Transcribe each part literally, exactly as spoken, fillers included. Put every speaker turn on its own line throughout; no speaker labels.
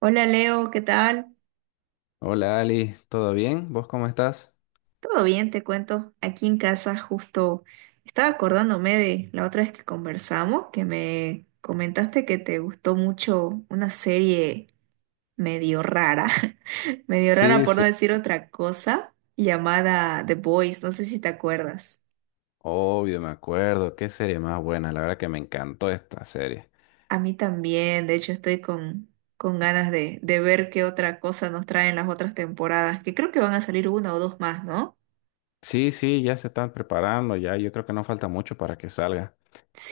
Hola Leo, ¿qué tal?
Hola Ali, ¿todo bien? ¿Vos cómo estás?
Todo bien, te cuento. Aquí en casa justo estaba acordándome de la otra vez que conversamos, que me comentaste que te gustó mucho una serie medio rara, medio rara
Sí,
por no
sí,
decir otra cosa, llamada The Boys, no sé si te acuerdas.
obvio, me acuerdo. Qué serie más buena. La verdad que me encantó esta serie.
A mí también, de hecho estoy con, con ganas de, de ver qué otra cosa nos traen las otras temporadas, que creo que van a salir una o dos más, ¿no?
Sí, sí, ya se están preparando, ya yo creo que no falta mucho para que salga.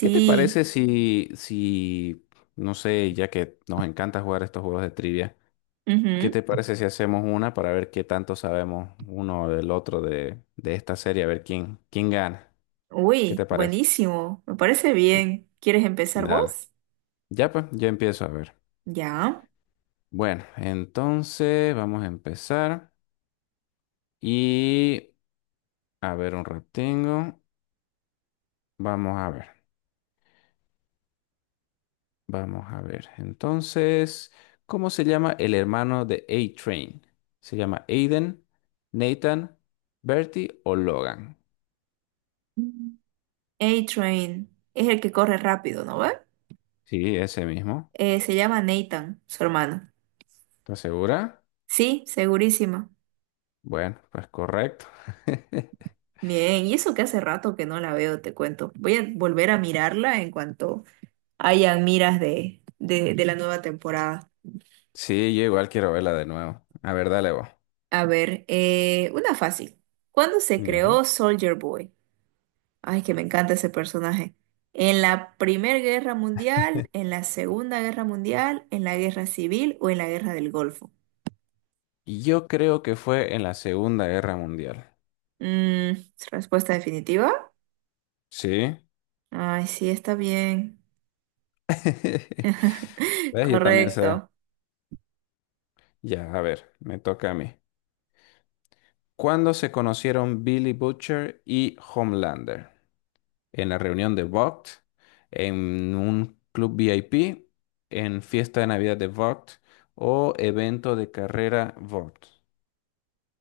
¿Qué te parece si, si, no sé, ya que nos encanta jugar estos juegos de trivia, ¿qué te parece si hacemos una para ver qué tanto sabemos uno del otro de, de esta serie, a ver quién, quién gana? ¿Qué
Uy,
te parece?
buenísimo. Me parece bien. ¿Quieres empezar
Dale.
vos?
Ya pues, ya empiezo a ver.
Ya.
Bueno, entonces vamos a empezar. Y a ver, un retengo. Vamos a ver. Vamos a ver. Entonces, ¿cómo se llama el hermano de A-Train? ¿Se llama Aiden, Nathan, Bertie o Logan?
Mm. A-Train es el que corre rápido, ¿no ve?
Sí, ese mismo.
Eh, se llama Nathan, su hermano.
¿Estás segura?
Sí, segurísima.
Bueno, pues correcto.
Bien, y eso que hace rato que no la veo, te cuento. Voy a volver a mirarla en cuanto hayan miras de, de, de la nueva temporada.
Sí, yo igual quiero verla de nuevo. A ver, dale vos.
A ver, eh, una fácil. ¿Cuándo se
Ya.
creó Soldier Boy? Ay, que me encanta ese personaje. En la Primera Guerra Mundial, en la Segunda Guerra Mundial, en la Guerra Civil o en la Guerra del Golfo.
Yo creo que fue en la Segunda Guerra Mundial.
Mm, Respuesta definitiva.
Sí.
Ay, sí, está bien.
¿Ves? Yo también sé.
Correcto.
Ya, a ver, me toca a mí. ¿Cuándo se conocieron Billy Butcher y Homelander? ¿En la reunión de VOGT? ¿En un club VIP? ¿En fiesta de Navidad de VOGT? ¿O evento de carrera VOGT?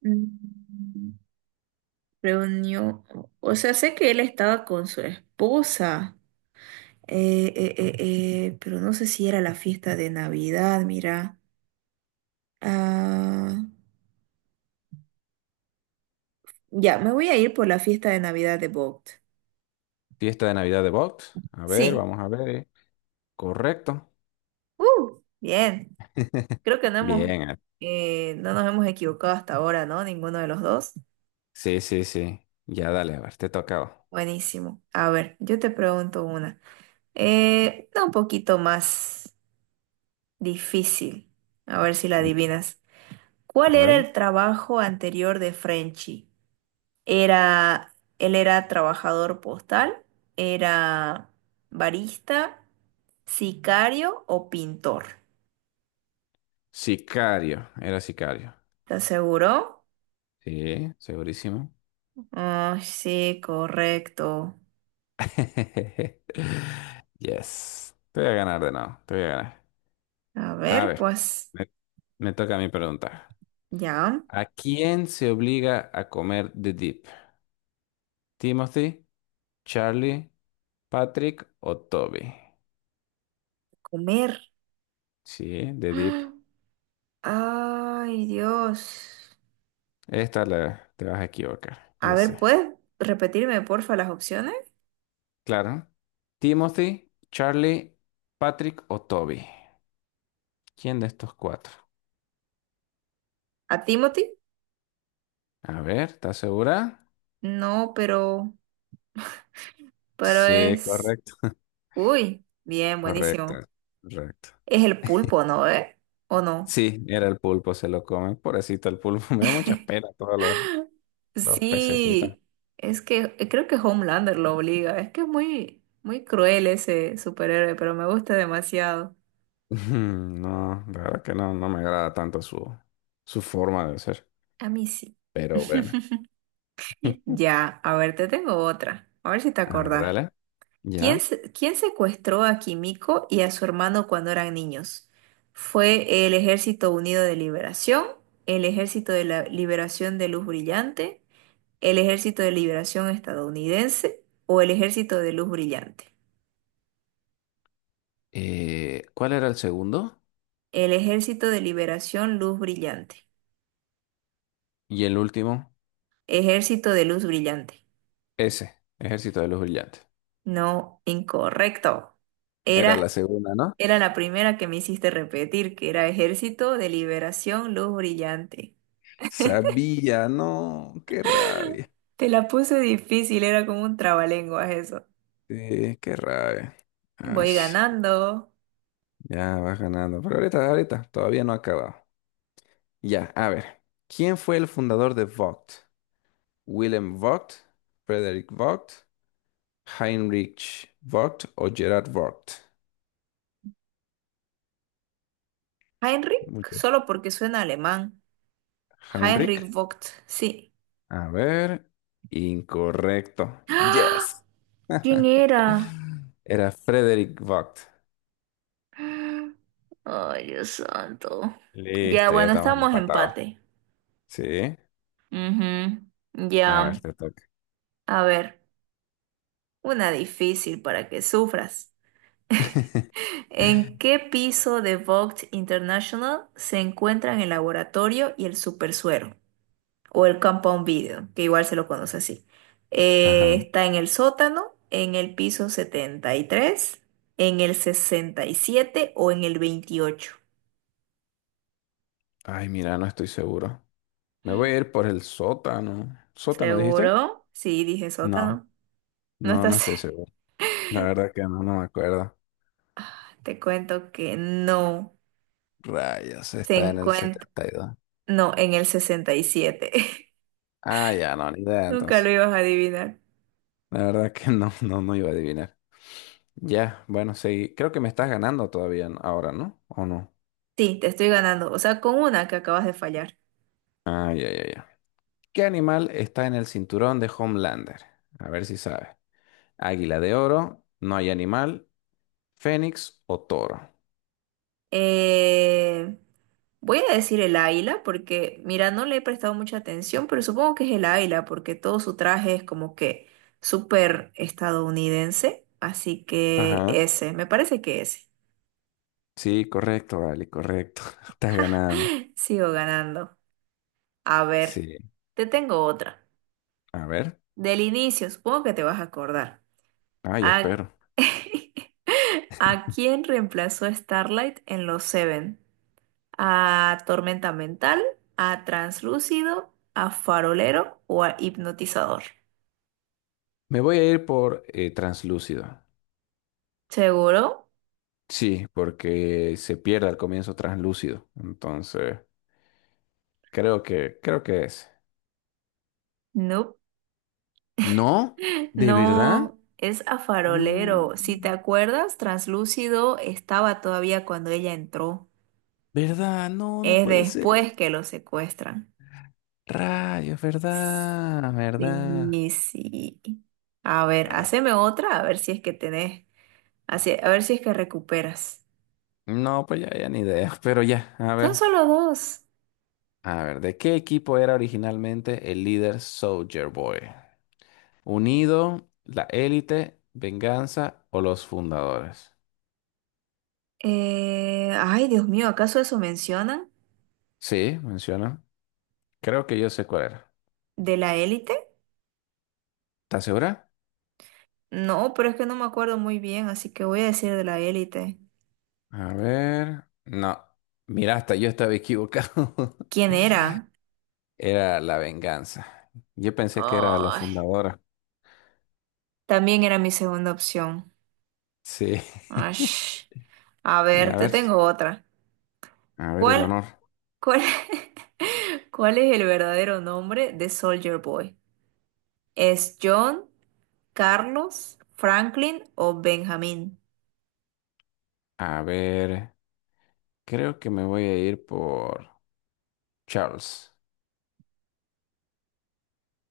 Mm, Reunió, o sea, sé que él estaba con su esposa, eh, eh, eh, eh, pero no sé si era la fiesta de Navidad, mira. Ah, ya, me voy a ir por la fiesta de Navidad de Vogt.
¿Fiesta de Navidad de VOGT? A ver,
Sí.
vamos a ver. eh. Correcto.
Uh, bien, creo que no hemos,
Bien. Eh.
eh, no nos hemos equivocado hasta ahora, ¿no? Ninguno de los dos.
Sí, sí, sí. Ya dale, a ver, te tocaba.
Buenísimo. A ver, yo te pregunto una. Eh, una un poquito más difícil. A ver si la
Mm,
adivinas. ¿Cuál
A
era
ver.
el trabajo anterior de Frenchy? Era, él era trabajador postal, era barista, sicario o pintor.
Sicario. Era sicario.
¿Te aseguró?
Sí, segurísimo.
Ah, sí, correcto.
Yes. Te voy a ganar de nuevo. Te voy a ganar.
A
A
ver,
ver,
pues,
me, me toca a mí preguntar.
ya,
¿A quién se obliga a comer The Deep? ¿Timothy, Charlie, Patrick o Toby?
comer.
Sí, The Deep.
¡Ah! Ay, Dios.
Esta la, te vas a equivocar,
A
yo
ver,
sé.
¿puedes repetirme, porfa, las opciones?
Claro. Timothy, Charlie, Patrick o Toby. ¿Quién de estos cuatro?
¿A Timothy?
A ver, ¿estás segura?
No, pero, pero
Sí,
es...
correcto.
Uy, bien,
Correcto,
buenísimo.
correcto.
Es el pulpo, ¿no? ¿Eh? ¿O no?
Sí, era el pulpo, se lo comen. Pobrecito el pulpo, me da mucha pena todos los, los pececitos.
Sí, es que eh, creo que Homelander lo obliga. Es que es muy, muy cruel ese superhéroe, pero me gusta demasiado.
Ujú. No, la verdad que no, no me agrada tanto su, su forma de ser.
A mí sí.
Pero bueno.
Ya, a ver, te tengo otra. A ver si te
A ver,
acordás.
dale.
¿Quién,
Ya.
se- quién secuestró a Kimiko y a su hermano cuando eran niños? ¿Fue el Ejército Unido de Liberación, el Ejército de la Liberación de Luz Brillante, el Ejército de Liberación Estadounidense o el Ejército de Luz Brillante?
Eh, ¿cuál era el segundo?
El Ejército de Liberación Luz Brillante.
Y el último,
Ejército de Luz Brillante.
ese, Ejército de los Brillantes.
No, incorrecto.
Era
Era
la segunda, ¿no?
Era la primera que me hiciste repetir, que era Ejército de Liberación Luz Brillante.
Sabía, no, qué rabia.
Te la puse difícil, era como un trabalenguas eso.
Sí, qué rabia.
Voy
Ash,
ganando.
ya vas ganando. Pero ahorita, ahorita todavía no ha acabado. Ya, a ver. ¿Quién fue el fundador de Vogt? Willem Vogt, Frederick Vogt, Heinrich Vogt o Gerard Vogt.
Heinrich,
Muchos.
solo porque suena alemán.
Heinrich.
Heinrich Vogt, sí.
A ver. Incorrecto.
¡Ah!
Yes.
¿Quién era?
Era Frederick Vogt.
Ay, Dios santo. Ya,
Listo, ya
bueno,
estamos
estamos
empatados.
empate.
Sí.
Ujú,
A
ya,
ver, te toca.
a ver, una difícil para que sufras. ¿En qué piso de Vogt International se encuentran el laboratorio y el supersuero? O el compound video, que igual se lo conoce así. Eh,
Ajá.
está en el sótano, en el piso setenta y tres, en el sesenta y siete o en el veintiocho.
Ay, mira, no estoy seguro. Me voy a ir por el sótano. ¿Sótano dijiste?
¿Seguro? Sí, dije
No.
sótano. No
No, no
estás.
estoy seguro. La verdad que no, no me acuerdo.
Te cuento que no.
Rayos,
Se
está en el
encuentra.
setenta y dos.
No, en el sesenta y siete.
Ah, ya no, ni idea
Nunca
entonces.
lo ibas a adivinar.
La verdad que no, no, no iba a adivinar. Ya, bueno, sí. Creo que me estás ganando todavía, ¿no? Ahora, ¿no? ¿O no?
Sí, te estoy ganando. O sea, con una que acabas de fallar.
Ah, ya, ya, ya. ¿Qué animal está en el cinturón de Homelander? A ver si sabes. Águila de oro, no hay animal, fénix o toro.
Eh, Voy a decir el águila porque, mira, no le he prestado mucha atención, pero supongo que es el águila porque todo su traje es como que súper estadounidense. Así que
Ajá.
ese, me parece que ese.
Sí, correcto, vale, correcto. Estás ganando.
Sigo ganando. A ver,
Sí.
te tengo otra.
A ver.
Del inicio, supongo que te vas a acordar.
Ay,
¿A,
espero.
¿A quién reemplazó Starlight en los Seven? A tormenta mental, a translúcido, a farolero o a hipnotizador.
Me voy a ir por eh, translúcido.
¿Seguro?
Sí, porque se pierde al comienzo translúcido. Entonces, creo que, creo que es.
No.
¿No? ¿De verdad?
No, es a
No.
farolero. Si te acuerdas, translúcido estaba todavía cuando ella entró.
¿Verdad? No, no
Es
puede
después
ser.
que lo secuestran.
Rayos, ¿verdad? ¿Verdad?
Sí, sí. A ver,
Ah,
haceme otra, a ver si es que tenés, así- a ver si es que recuperas.
no, pues ya, ya ni idea. Pero ya, a
Son
ver.
solo dos.
A ver, ¿de qué equipo era originalmente el líder Soldier Boy? ¿Unido, la élite, venganza o los fundadores?
Eh, ay, Dios mío, ¿acaso eso mencionan?
Sí, menciona. Creo que yo sé cuál era.
¿De la élite?
¿Estás segura?
No, pero es que no me acuerdo muy bien, así que voy a decir de la élite.
A ver. No. Mira, hasta yo estaba equivocado.
¿Quién era?
Era la venganza. Yo pensé que era la
Ay,
fundadora.
también era mi segunda opción.
Sí.
Ash. A
Y
ver,
a
te
ver,
tengo otra.
a ver el
¿Cuál,
honor.
cuál, ¿Cuál es el verdadero nombre de Soldier Boy? ¿Es John, Carlos, Franklin o Benjamín?
A ver, creo que me voy a ir por Charles.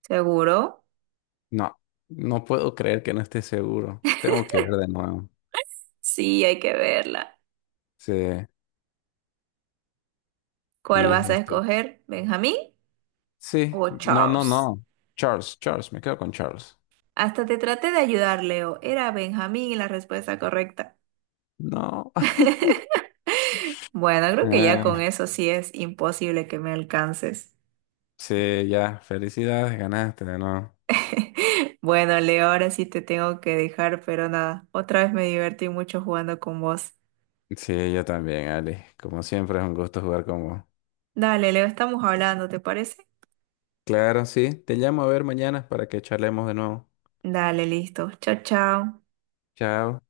¿Seguro?
No, no puedo creer que no esté seguro. Tengo que ver de nuevo.
Sí, hay que verla.
Sí.
¿Cuál
Y
vas a
este.
escoger? ¿Benjamín
Sí,
o
no, no,
Charles?
no. Charles, Charles, me quedo con Charles.
Hasta te traté de ayudar, Leo. Era Benjamín la respuesta correcta.
No.
Bueno, creo que ya con
Eh,
eso sí es imposible que me alcances.
sí, ya, felicidades, ganaste de nuevo.
Bueno, Leo, ahora sí te tengo que dejar, pero nada, otra vez me divertí mucho jugando con vos.
Sí, yo también, Ali. Como siempre, es un gusto jugar con vos.
Dale, Leo, estamos hablando, ¿te parece?
Claro, sí. Te llamo a ver mañana para que charlemos de nuevo.
Dale, listo. Chao, chao.
Chao.